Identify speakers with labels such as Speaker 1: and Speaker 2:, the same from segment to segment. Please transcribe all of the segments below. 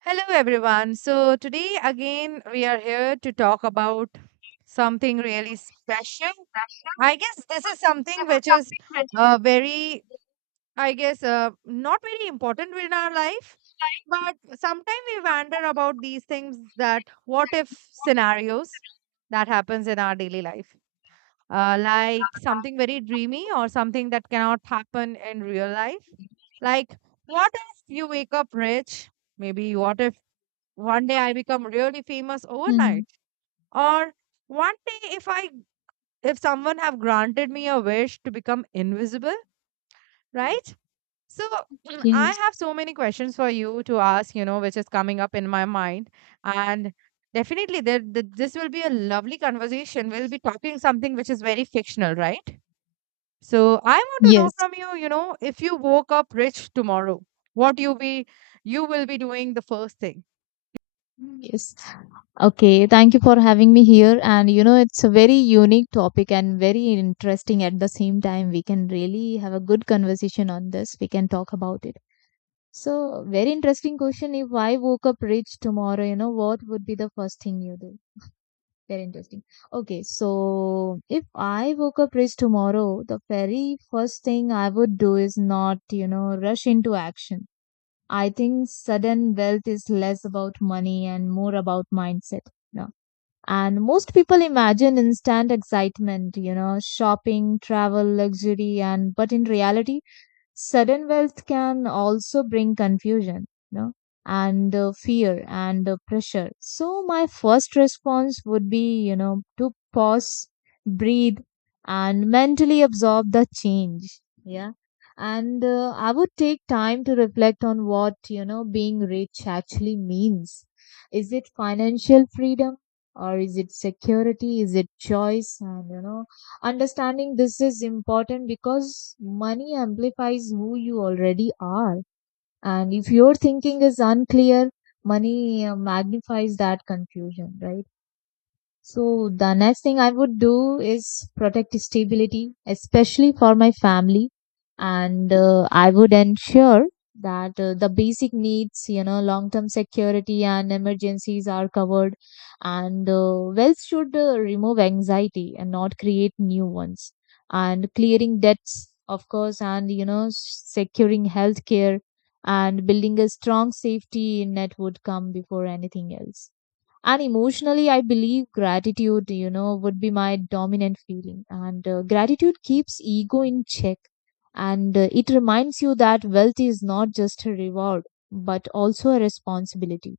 Speaker 1: Hello, everyone. So, today again, we are here to talk about something really special.
Speaker 2: Pressure,
Speaker 1: I guess this
Speaker 2: but
Speaker 1: is
Speaker 2: they
Speaker 1: something
Speaker 2: have
Speaker 1: which is
Speaker 2: something rigid
Speaker 1: very, I guess, not very important in our life,
Speaker 2: like
Speaker 1: but sometimes we wonder about these things that what if
Speaker 2: what you
Speaker 1: scenarios that happens in our daily life. Like something very dreamy or something that cannot happen in real life. Like, what if you wake up rich? Maybe what if one day I become really famous
Speaker 2: hmm.
Speaker 1: overnight? Or one day if I if someone have granted me a wish to become invisible, right? So I
Speaker 2: Yes.
Speaker 1: have so many questions for you to ask, you know, which is coming up in my mind. And definitely this will be a lovely conversation. We'll be talking something which is very fictional, right? So I want to know
Speaker 2: Yes.
Speaker 1: from you, you know, if you woke up rich tomorrow, what you be you will be doing the first thing.
Speaker 2: Yes. Okay. Thank you for having me here. And you know, it's a very unique topic and very interesting at the same time. We can really have a good conversation on this. We can talk about it. So, very interesting question. If I woke up rich tomorrow, you know, what would be the first thing you do? Very interesting. Okay, so if I woke up rich tomorrow, the very first thing I would do is not, you know, rush into action. I think sudden wealth is less about money and more about mindset. No. And most people imagine instant excitement, you know, shopping, travel, luxury, and but in reality, sudden wealth can also bring confusion, you know, and fear and pressure. So my first response would be, you know, to pause, breathe, and mentally absorb the change, yeah. And I would take time to reflect on what, you know, being rich actually means. Is it financial freedom, or is it security, is it choice? And you know, understanding this is important because money amplifies who you already are, and if your thinking is unclear, money magnifies that confusion, right? So the next thing I would do is protect stability, especially for my family, and I would ensure that the basic needs, you know, long-term security and emergencies are covered, and wealth should remove anxiety and not create new ones, and clearing debts, of course, and you know, securing healthcare and building a strong safety net would come before anything else. And emotionally, I believe gratitude, you know, would be my dominant feeling. And gratitude keeps ego in check. And it reminds you that wealth is not just a reward, but also a responsibility.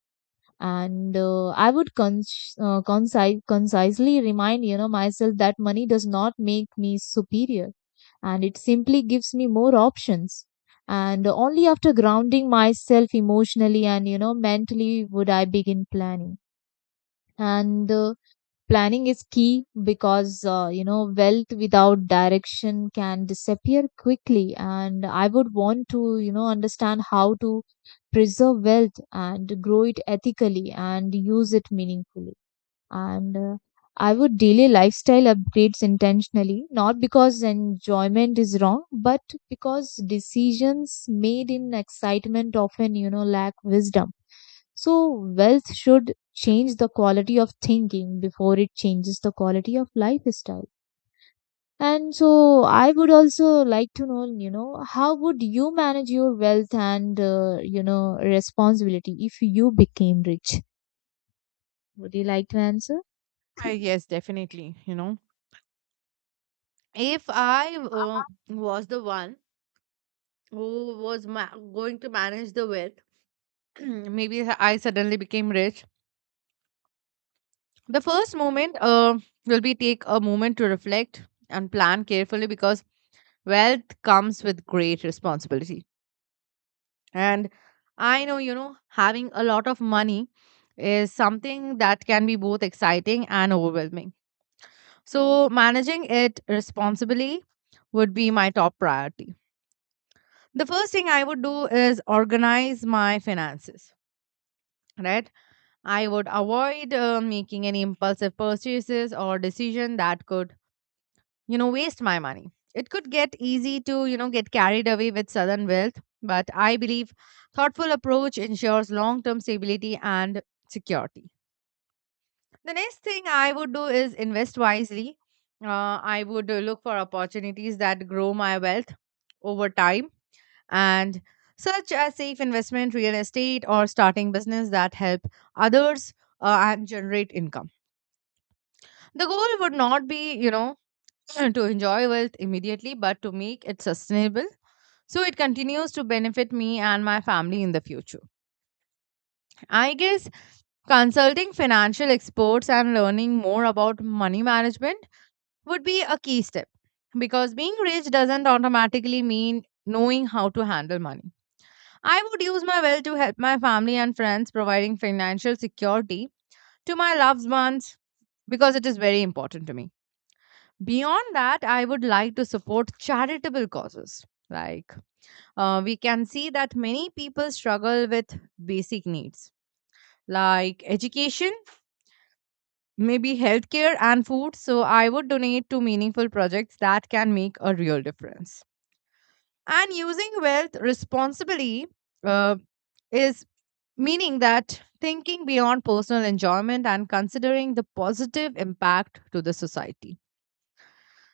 Speaker 2: And I would con conci- concisely remind, you know, myself that money does not make me superior. And it simply gives me more options. And only after grounding myself emotionally and, you know, mentally would I begin planning. And planning is key because, you know, wealth without direction can disappear quickly. And I would want to, you know, understand how to preserve wealth and grow it ethically and use it meaningfully. And I would delay lifestyle upgrades intentionally, not because enjoyment is wrong, but because decisions made in excitement often, you know, lack wisdom. So, wealth should change the quality of thinking before it changes the quality of lifestyle. And so, I would also like to know, you know, how would you manage your wealth and, you know, responsibility if you became rich? Would you like to answer?
Speaker 1: I yes, definitely, you know, if I was the one who was going to manage the wealth, maybe I suddenly became rich. The first moment will be take a moment to reflect and plan carefully because wealth comes with great responsibility. And I know, you know, having a lot of money is something that can be both exciting and overwhelming. So managing it responsibly would be my top priority. The first thing I would do is organize my finances, right? I would avoid making any impulsive purchases or decision that could, you know, waste my money. It could get easy to, you know, get carried away with sudden wealth, but I believe thoughtful approach ensures long-term stability and security. The next thing I would do is invest wisely. I would look for opportunities that grow my wealth over time, and such as safe investment, real estate, or starting business that help others and generate income. The goal would not be, you know, to enjoy wealth immediately, but to make it sustainable so it continues to benefit me and my family in the future. I guess consulting financial experts and learning more about money management would be a key step because being rich doesn't automatically mean knowing how to handle money. I would use my wealth to help my family and friends, providing financial security to my loved ones because it is very important to me. Beyond that, I would like to support charitable causes. Like, we can see that many people struggle with basic needs like education, maybe healthcare, and food. So, I would donate to meaningful projects that can make a real difference. And using wealth responsibly uh, is meaning that thinking beyond personal enjoyment and considering the positive impact to the society.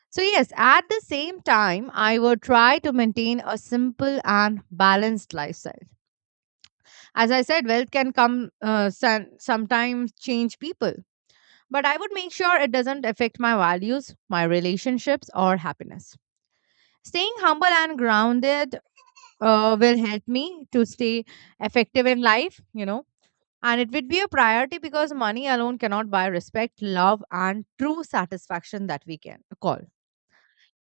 Speaker 1: So, yes, at the same time, I would try to maintain a simple and balanced lifestyle. As I said, wealth can come sometimes change people, but I would make sure it doesn't affect my values, my relationships, or happiness. Staying humble and grounded will help me to stay effective in life. And it would be a priority because money alone cannot buy respect, love, and true satisfaction that we can call. And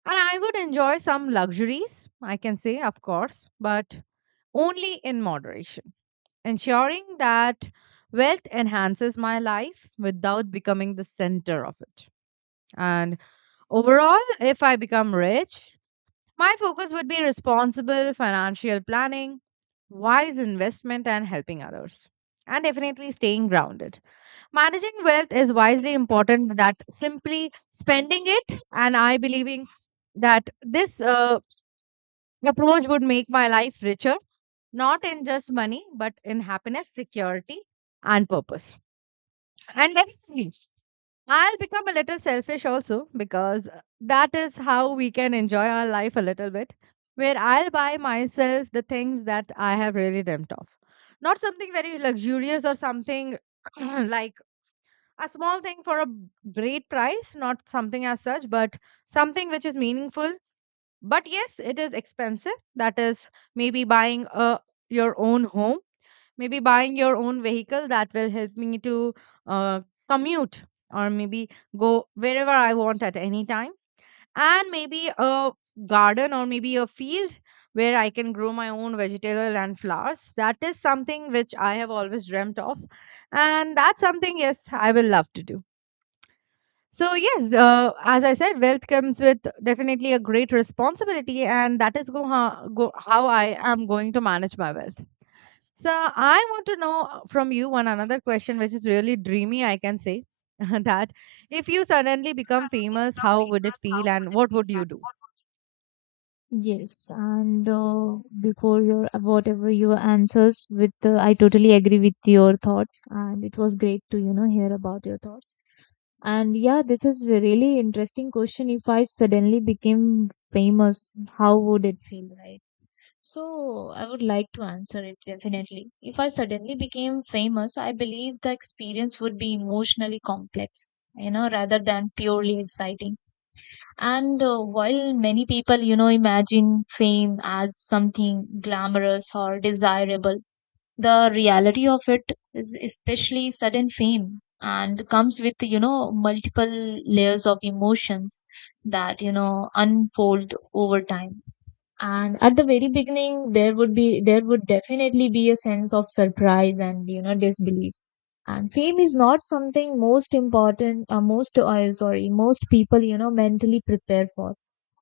Speaker 1: I would enjoy some luxuries, I can say, of course, but only in moderation, ensuring that wealth enhances my life without becoming the center of it. And overall, if I become rich, my focus would be responsible financial planning, wise investment, and helping others, and definitely staying grounded. Managing wealth is wisely important that simply spending it, and I believing that this approach would make my life richer, not in just money, but in happiness, security, and purpose. And definitely, I'll become a little selfish also because that is how we can enjoy our life a little bit, where I'll buy myself the things that I have really dreamt of. Not something very luxurious or something like a small thing for a great price, not something as such, but something which is meaningful. But yes, it is expensive. That is maybe buying a your own home, maybe buying your own vehicle that will help me to uh, commute or maybe go wherever I want at any time, and maybe a garden or maybe a field where I can grow my own vegetable and flowers. That is something which I have always dreamt of, and that's something yes I will love to do. So, yes, as I said, wealth comes with definitely a great responsibility, and that is go how I am going to manage my wealth. So, I want to know from you one another question, which is really dreamy, I can say, that if you suddenly become
Speaker 2: Suddenly
Speaker 1: famous,
Speaker 2: become
Speaker 1: how would it
Speaker 2: famous,
Speaker 1: feel
Speaker 2: how would
Speaker 1: and
Speaker 2: it
Speaker 1: what
Speaker 2: be
Speaker 1: would you
Speaker 2: done?
Speaker 1: do?
Speaker 2: What would you— yes, and before your whatever your answers with, I totally agree with your thoughts, and it was great to, you know, hear about your thoughts. And yeah, this is a really interesting question. If I suddenly became famous, how would it feel, right? So I would like to answer it definitely. If I suddenly became famous, I believe the experience would be emotionally complex, you know, rather than purely exciting. And while many people, you know, imagine fame as something glamorous or desirable, the reality of it is, especially sudden fame, and comes with, you know, multiple layers of emotions that, you know, unfold over time. And at the very beginning, there would definitely be a sense of surprise and, you know, disbelief. And fame is not something most important, sorry, most people, you know, mentally prepare for.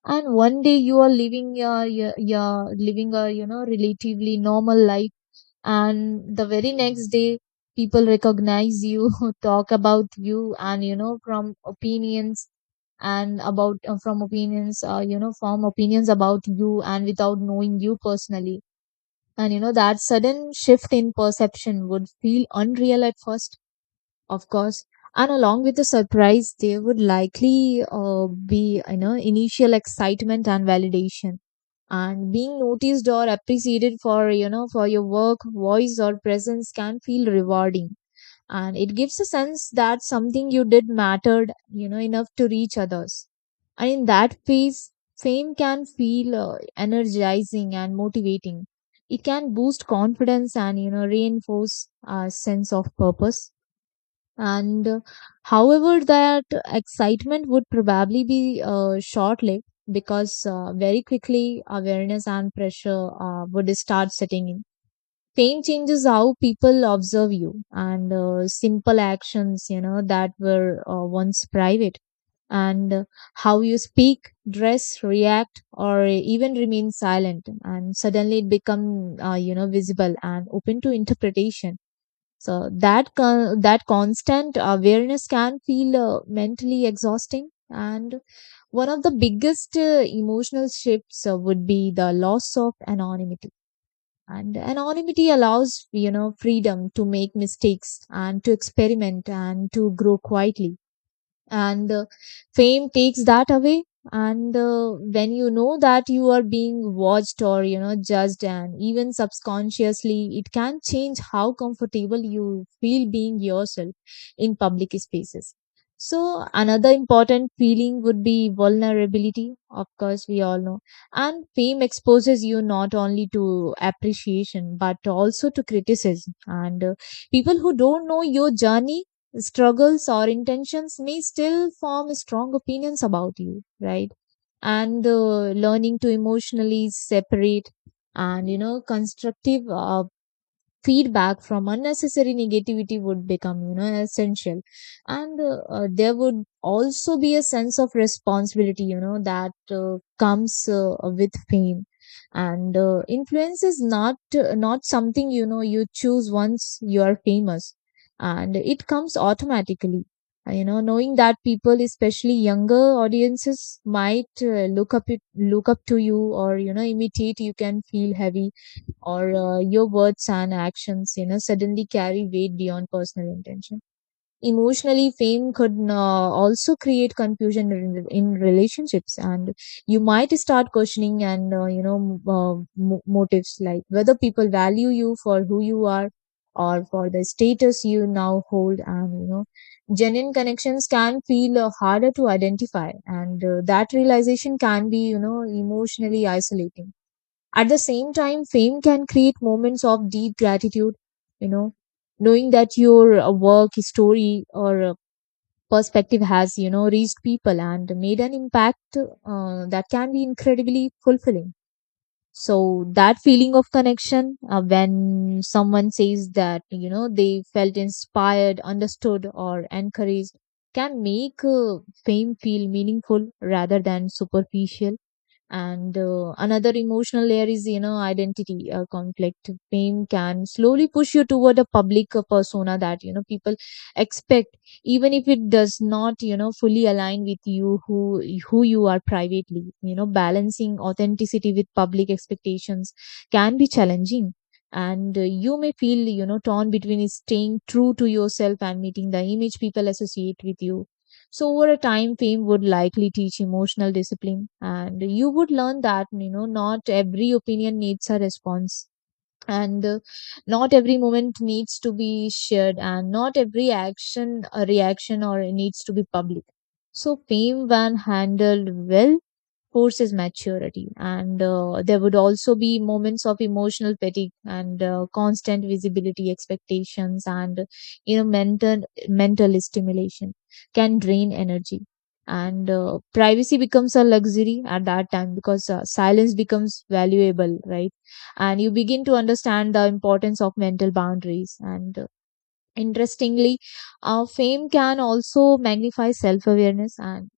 Speaker 2: And one day you are living your, your, your living a, you know, relatively normal life, and the very next day people recognize you, talk about you, and you know, from opinions, and about from opinions you know, form opinions about you and without knowing you personally. And you know that sudden shift in perception would feel unreal at first, of course. And along with the surprise, there would likely be, you know, initial excitement and validation. And being noticed or appreciated for, you know, for your work, voice, or presence can feel rewarding. And it gives a sense that something you did mattered, you know, enough to reach others. And in that phase, fame can feel energizing and motivating. It can boost confidence and, you know, reinforce a sense of purpose. And however, that excitement would probably be short-lived, because very quickly awareness and pressure would start setting in. Fame changes how people observe you, and simple actions, you know, that were once private, and how you speak, dress, react, or even remain silent, and suddenly it become you know, visible and open to interpretation. So that constant awareness can feel mentally exhausting. And one of the biggest emotional shifts would be the loss of anonymity. And anonymity allows, you know, freedom to make mistakes and to experiment and to grow quietly. And fame takes that away. And when you know that you are being watched or, you know, judged, and even subconsciously, it can change how comfortable you feel being yourself in public spaces. So another important feeling would be vulnerability, of course, we all know. And fame exposes you not only to appreciation but also to criticism. And people who don't know your journey, struggles, or intentions may still form strong opinions about you, right? And learning to emotionally separate, and you know, constructive feedback from unnecessary negativity would become, you know, essential. And there would also be a sense of responsibility, you know, that comes with fame. And influence is not not something, you know, you choose. Once you are famous, and it comes automatically. You know, knowing that people, especially younger audiences, might look up to you or, you know, imitate you can feel heavy. Or your words and actions, you know, suddenly carry weight beyond personal intention. Emotionally, fame could also create confusion in relationships. And you might start questioning, and motives, like whether people value you for who you are or for the status you now hold. And you know, genuine connections can feel harder to identify. And that realization can be, you know, emotionally isolating. At the same time, fame can create moments of deep gratitude, you know, knowing that your work, story, or perspective has, you know, reached people and made an impact, that can be incredibly fulfilling. So that feeling of connection, when someone says that, you know, they felt inspired, understood, or encouraged, can make fame feel meaningful rather than superficial. And another emotional layer is, you know, identity conflict. Fame can slowly push you toward a public persona that, you know, people expect, even if it does not, you know, fully align with you who you are privately. You know, balancing authenticity with public expectations can be challenging. And you may feel, you know, torn between staying true to yourself and meeting the image people associate with you. So over a time, fame would likely teach emotional discipline, and you would learn that, you know, not every opinion needs a response, and not every moment needs to be shared, and not every action, a reaction, or needs to be public. So fame, when handled well, forces maturity. And there would also be moments of emotional fatigue. And constant visibility, expectations, and you know, mental stimulation can drain energy. And privacy becomes a luxury at that time, because silence becomes valuable, right? And you begin to understand the importance of mental boundaries and interestingly, fame can also magnify self awareness, and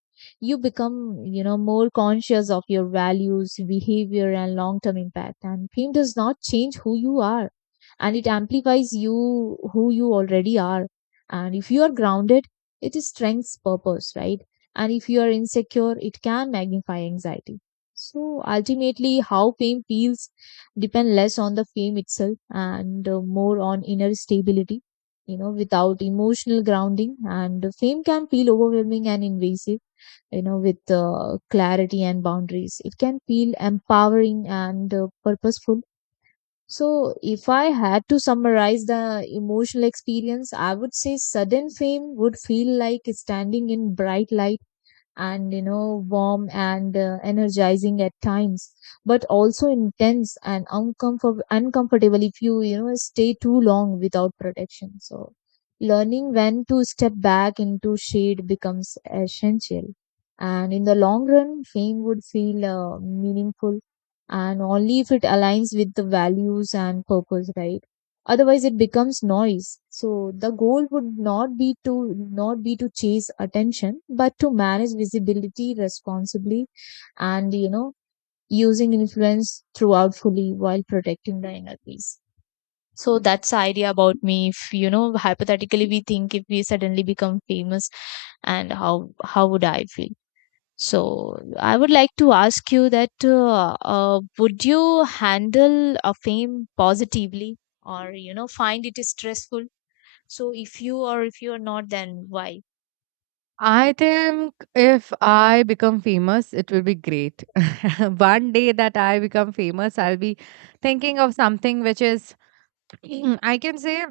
Speaker 2: you become, more conscious of your values, behavior, and long term impact. And fame does not change who you are, and it amplifies you who you already are. And if you are grounded, it is strength's purpose, right? And if you are insecure, it can magnify anxiety. So ultimately, how fame feels depend less on the fame itself and more on inner stability. You know, without emotional grounding, and fame can feel overwhelming and invasive. You know, with clarity and boundaries, it can feel empowering and purposeful. So, if I had to summarize the emotional experience, I would say sudden fame would feel like standing in bright light, and warm and energizing at times, but also intense and uncomfortable if you you know stay too long without protection. So learning when to step back into shade becomes essential. And in the long run, fame would feel meaningful, and only if it aligns with the values and purpose, right? Otherwise, it becomes noise. So the goal would not be to chase attention, but to manage visibility responsibly. And using influence throughout fully while protecting the inner peace. So that's the idea about me if, hypothetically, we think if we suddenly become famous, and how would I feel. So I would like to ask you that, would you handle a fame positively, or find it stressful? So if you, or if you are not, then why?
Speaker 1: I think if I become famous, it will be great. One day that I become famous, I'll be thinking of something which is I can say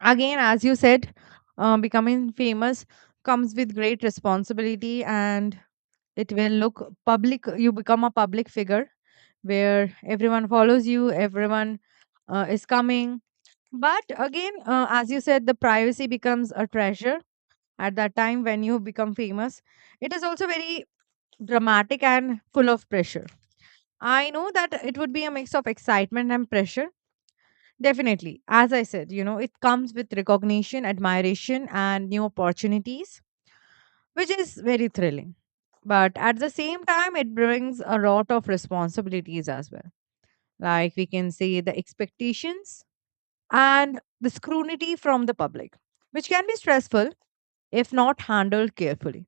Speaker 1: again, as you said, becoming famous comes with great responsibility, and it will look public. You become a public figure where everyone follows you, everyone is coming. But again, as you said, the privacy becomes a treasure at that time when you become famous. It is also very dramatic and full of pressure. I know that it would be a mix of excitement and pressure. Definitely. As I said, you know, it comes with recognition, admiration, and new opportunities, which is very thrilling. But at the same time, it brings a lot of responsibilities as well. Like we can say the expectations and the scrutiny from the public, which can be stressful if not handled carefully.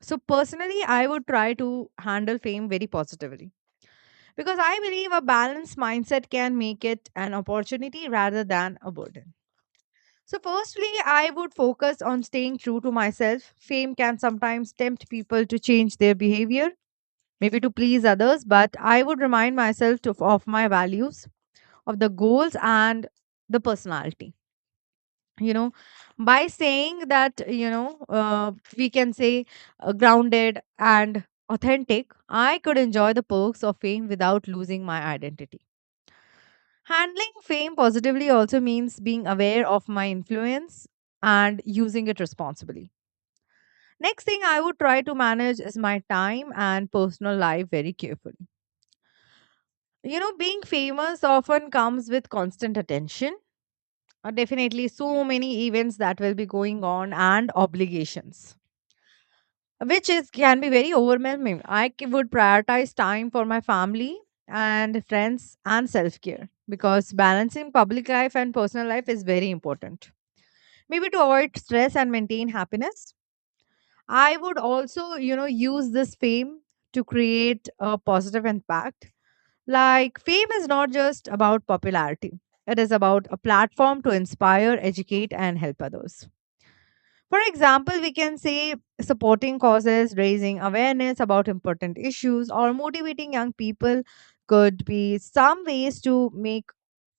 Speaker 1: So, personally, I would try to handle fame very positively because I believe a balanced mindset can make it an opportunity rather than a burden. So, firstly, I would focus on staying true to myself. Fame can sometimes tempt people to change their behavior, maybe to please others, but I would remind myself to, of my values, of the goals, and the personality. You know, by saying that, you know, we can say grounded and authentic, I could enjoy the perks of fame without losing my identity. Handling fame positively also means being aware of my influence and using it responsibly. Next thing I would try to manage is my time and personal life very carefully. You know, being famous often comes with constant attention. Definitely, so many events that will be going on and obligations, which is can be very overwhelming. I would prioritize time for my family and friends and self care because balancing public life and personal life is very important. Maybe to avoid stress and maintain happiness. I would also, you know, use this fame to create a positive impact. Like, fame is not just about popularity, it is about a platform to inspire, educate, and help others. For example, we can say supporting causes, raising awareness about important issues, or motivating young people could be some ways to make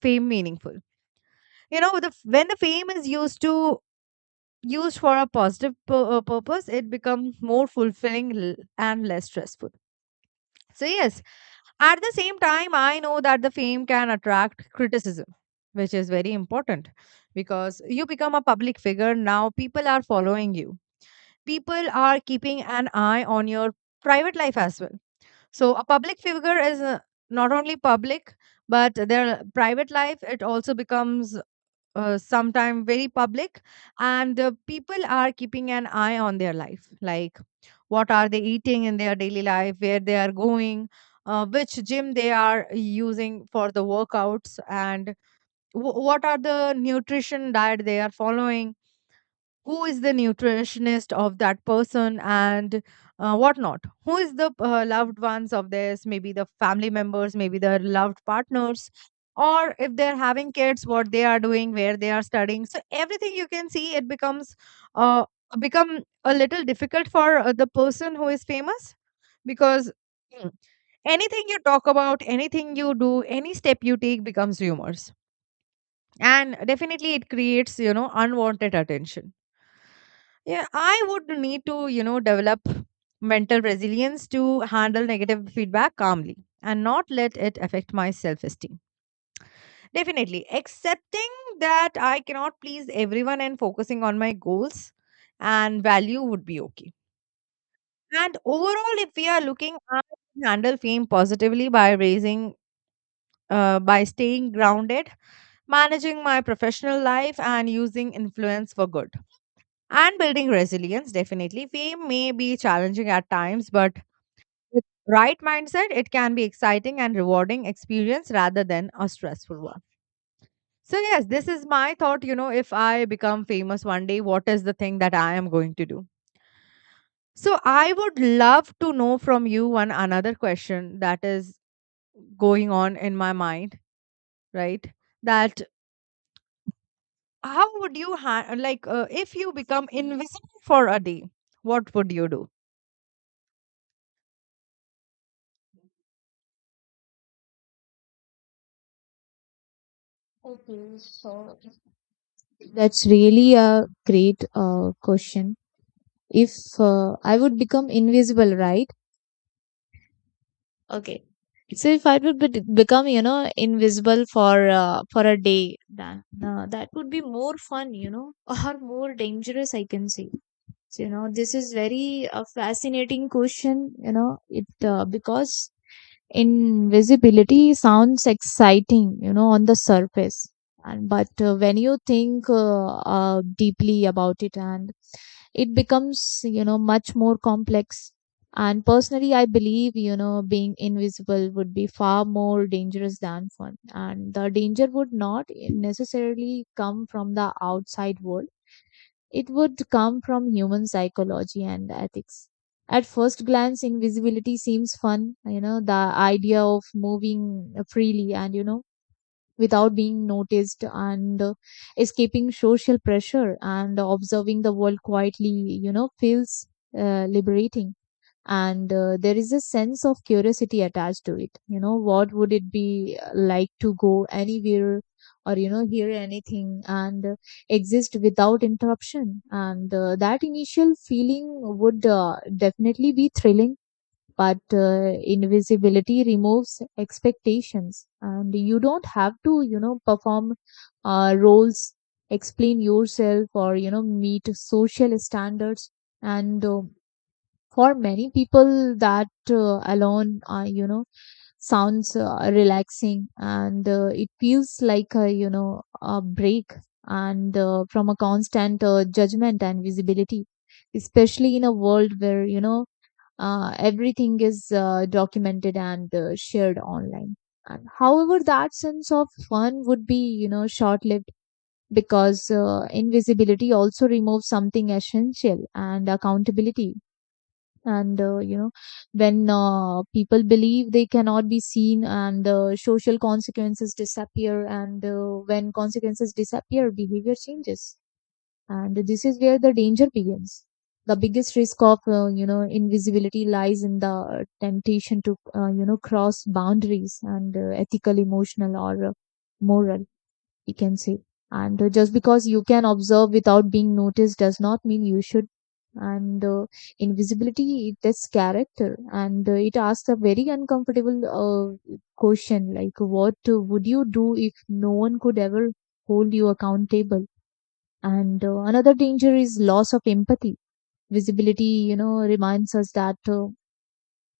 Speaker 1: fame meaningful. You know, the when the fame is used to used for a positive purpose, it becomes more fulfilling and less stressful. So, yes, at the same time, I know that the fame can attract criticism, which is very important because you become a public figure. Now, people are following you, people are keeping an eye on your private life as well. So, a public figure is not only public, but their private life, it also becomes sometime very public, and people are keeping an eye on their life, like what are they eating in their daily life, where they are going, which gym they are using for the workouts, and what are the nutrition diet they are following, who is the nutritionist of that person, and whatnot, who is the loved ones of theirs, maybe the family members, maybe their loved partners, or if they're having kids, what they are doing, where they are studying. So everything you can see it becomes uh, become a little difficult for the person who is famous, because mm, anything you talk about, anything you do, any step you take becomes rumors, and definitely it creates, you know, unwanted attention. Yeah, I would need to, you know, develop mental resilience to handle negative feedback calmly and not let it affect my self esteem. Definitely, accepting that I cannot please everyone and focusing on my goals and value would be okay. And overall, if we are looking at handle fame positively by staying grounded, managing my professional life, and using influence for good, and building resilience. Definitely fame may be challenging at times, but with right mindset it can be exciting and rewarding experience rather than a stressful one. So yes, this is my thought, you know, if I become famous one day, what is the thing that I am going to do. So I would love to know from you one another question that is going on in my mind, right? That how would like if you become invisible for a day, what would you do?
Speaker 2: Okay, so that's really a great question. If I would become invisible, right? Okay. So if I would become, invisible for a day, then that would be more fun, or more dangerous, I can say. So, this is very fascinating question, it because invisibility sounds exciting, on the surface. And but when you think, deeply about it, and it becomes, much more complex. And personally, I believe, being invisible would be far more dangerous than fun. And the danger would not necessarily come from the outside world. It would come from human psychology and ethics. At first glance, invisibility seems fun, the idea of moving freely, and, without being noticed, and escaping social pressure and observing the world quietly, feels liberating. And there is a sense of curiosity attached to it. You know, what would it be like to go anywhere, or, hear anything, and exist without interruption. And that initial feeling would definitely be thrilling. But invisibility removes expectations, and you don't have to, perform roles, explain yourself, or, meet social standards. And for many people, that alone, sounds relaxing. And it feels like a, a break, and from a constant judgment and visibility, especially in a world where, everything is documented and shared online. And however, that sense of fun would be, short-lived, because invisibility also removes something essential, and accountability. And when people believe they cannot be seen, and social consequences disappear. And when consequences disappear, behavior changes. And this is where the danger begins. The biggest risk of, invisibility lies in the temptation to, cross boundaries, and ethical, emotional, or moral, we can say. And just because you can observe without being noticed does not mean you should. And invisibility, it tests character. And it asks a very uncomfortable question, like what would you do if no one could ever hold you accountable. And another danger is loss of empathy. Visibility, reminds us that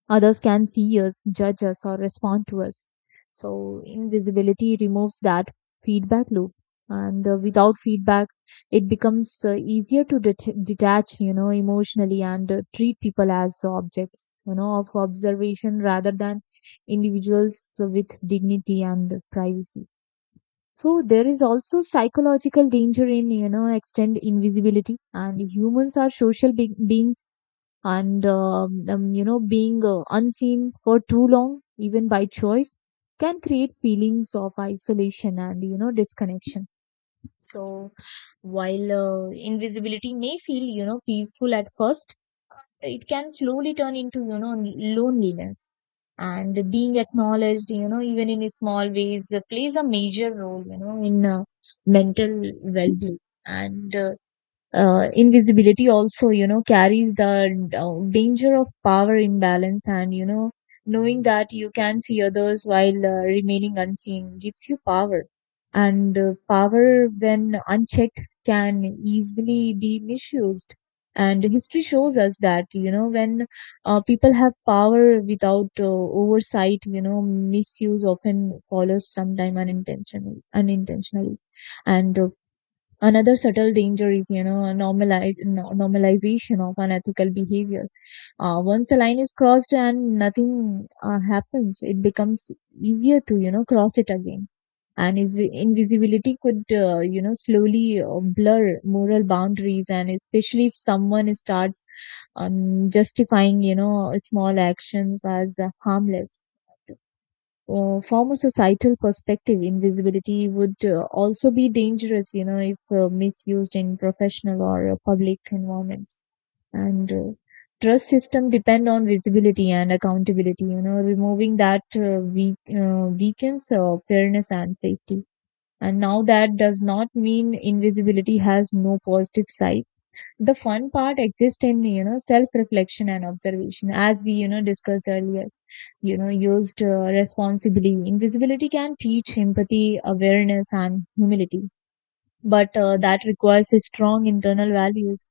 Speaker 2: others can see us, judge us, or respond to us. So, invisibility removes that feedback loop. And without feedback, it becomes easier to detach, emotionally, and treat people as objects, of observation rather than individuals with dignity and privacy. So there is also psychological danger in, extend invisibility. And humans are social beings, and being unseen for too long, even by choice, can create feelings of isolation and, disconnection. So while invisibility may feel, peaceful at first, it can slowly turn into, loneliness. And being acknowledged, even in small ways, plays a major role, in mental well-being. And invisibility also, carries the danger of power imbalance. And, knowing that you can see others while remaining unseen gives you power. And power, when unchecked, can easily be misused. And history shows us that, when people have power without oversight, misuse often follows, sometime unintentionally. And another subtle danger is, a normalization of unethical behavior. Once a line is crossed and nothing happens, it becomes easier to, cross it again. And is invisibility could, slowly blur moral boundaries, and especially if someone starts justifying, small actions as harmless. From a societal perspective, invisibility would also be dangerous, if misused in professional or public environments. And trust system depend on visibility and accountability. Removing that weakens fairness and safety. And now that does not mean invisibility has no positive side. The fun part exists in, self reflection and observation, as we, discussed earlier. You know, used responsibly, invisibility can teach empathy, awareness, and humility. But that requires a strong internal values.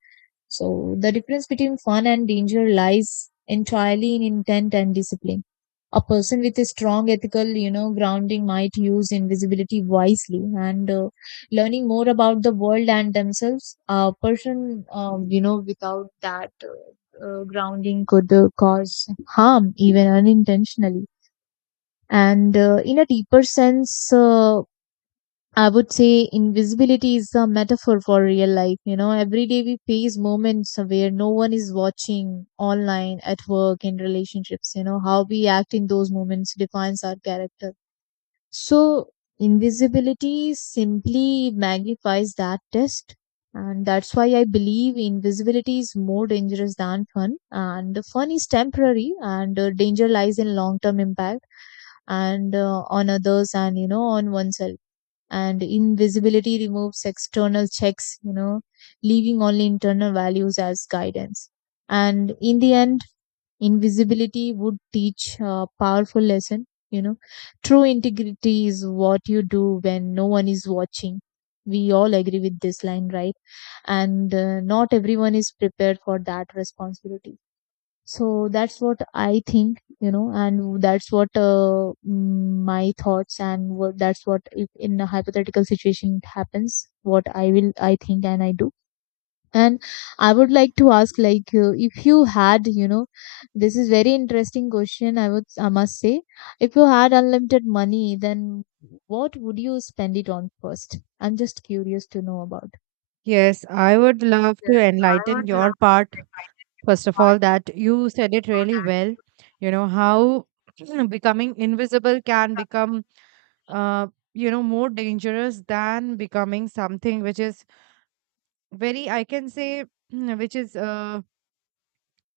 Speaker 2: So the difference between fun and danger lies entirely in intent and discipline. A person with a strong ethical, grounding might use invisibility wisely, and learning more about the world and themselves. A person, without that grounding could cause harm, even unintentionally. And in a deeper sense, I would say invisibility is a metaphor for real life. You know, every day we face moments where no one is watching: online, at work, in relationships. You know, how we act in those moments defines our character. So invisibility simply magnifies that test. And that's why I believe invisibility is more dangerous than fun. And the fun is temporary, and danger lies in long term impact, and on others, and, on oneself. And invisibility removes external checks, leaving only internal values as guidance. And in the end, invisibility would teach a powerful lesson. You know, true integrity is what you do when no one is watching. We all agree with this line, right? And not everyone is prepared for that responsibility. So that's what I think, and that's what my thoughts, and what, that's what if in a hypothetical situation it happens, what I will, I think and I do. And I would like to ask, like if you had, this is very interesting question, I would, I must say, if you had unlimited money, then what would you spend it on first? I'm just curious to know about.
Speaker 1: Yes, I would love
Speaker 2: Yes,
Speaker 1: to
Speaker 2: I
Speaker 1: enlighten
Speaker 2: would
Speaker 1: your
Speaker 2: love.
Speaker 1: part. First of all, that you said it really well. You know, how becoming invisible can become, uh, you know, more dangerous than becoming something which is very, I can say, which is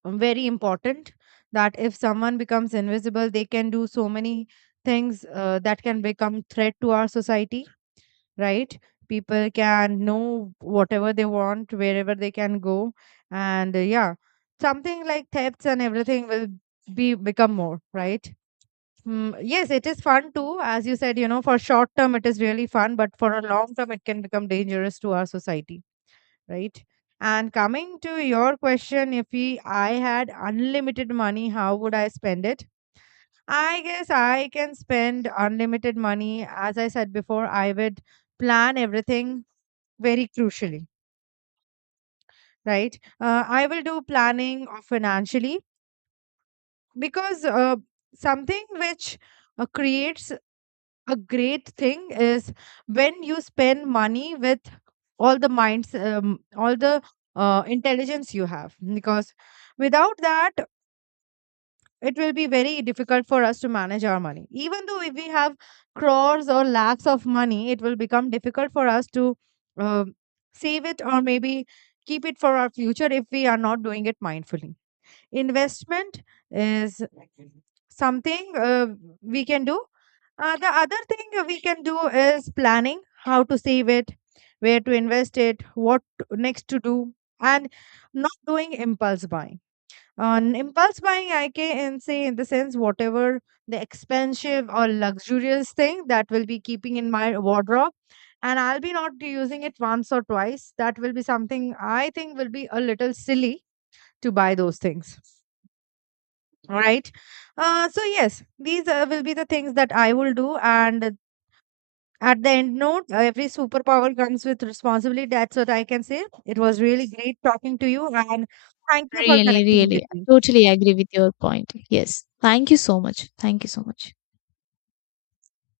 Speaker 1: very important. That if someone becomes invisible, they can do so many things that can become threat to our society, right? People can know whatever they want, wherever they can go. And yeah, something like thefts and everything will be become more, right? Mm, yes, it is fun too. As you said, you know, for short term, it is really fun, but for a long term, it can become dangerous to our society, right? And coming to your question, if I had unlimited money, how would I spend it? I guess I can spend unlimited money. As I said before, I would plan everything very crucially, right? I will do planning of financially because something which creates a great thing is when you spend money with all the minds, all the intelligence you have. Because without that, it will be very difficult for us to manage our money. Even though if we have crores or lakhs of money, it will become difficult for us to um save it or maybe keep it for our future if we are not doing it mindfully. Investment is something we can do. The other thing that we can do is planning how to save it, where to invest it, next to do, and not doing impulse buying. On impulse buying, I can say in the sense whatever the expensive or luxurious thing that will be keeping in my wardrobe, and I'll be not using it once or twice. That will be something I think will be a little silly to buy those things. All right. So yes, these will be the things that I will do. And at the end note, every superpower comes with responsibility. That's what I can say. It was really great talking to you, and thank you for
Speaker 2: Really,
Speaker 1: connecting with
Speaker 2: really.
Speaker 1: me.
Speaker 2: I totally agree with your point. Yes. Thank you so much. Thank you so much.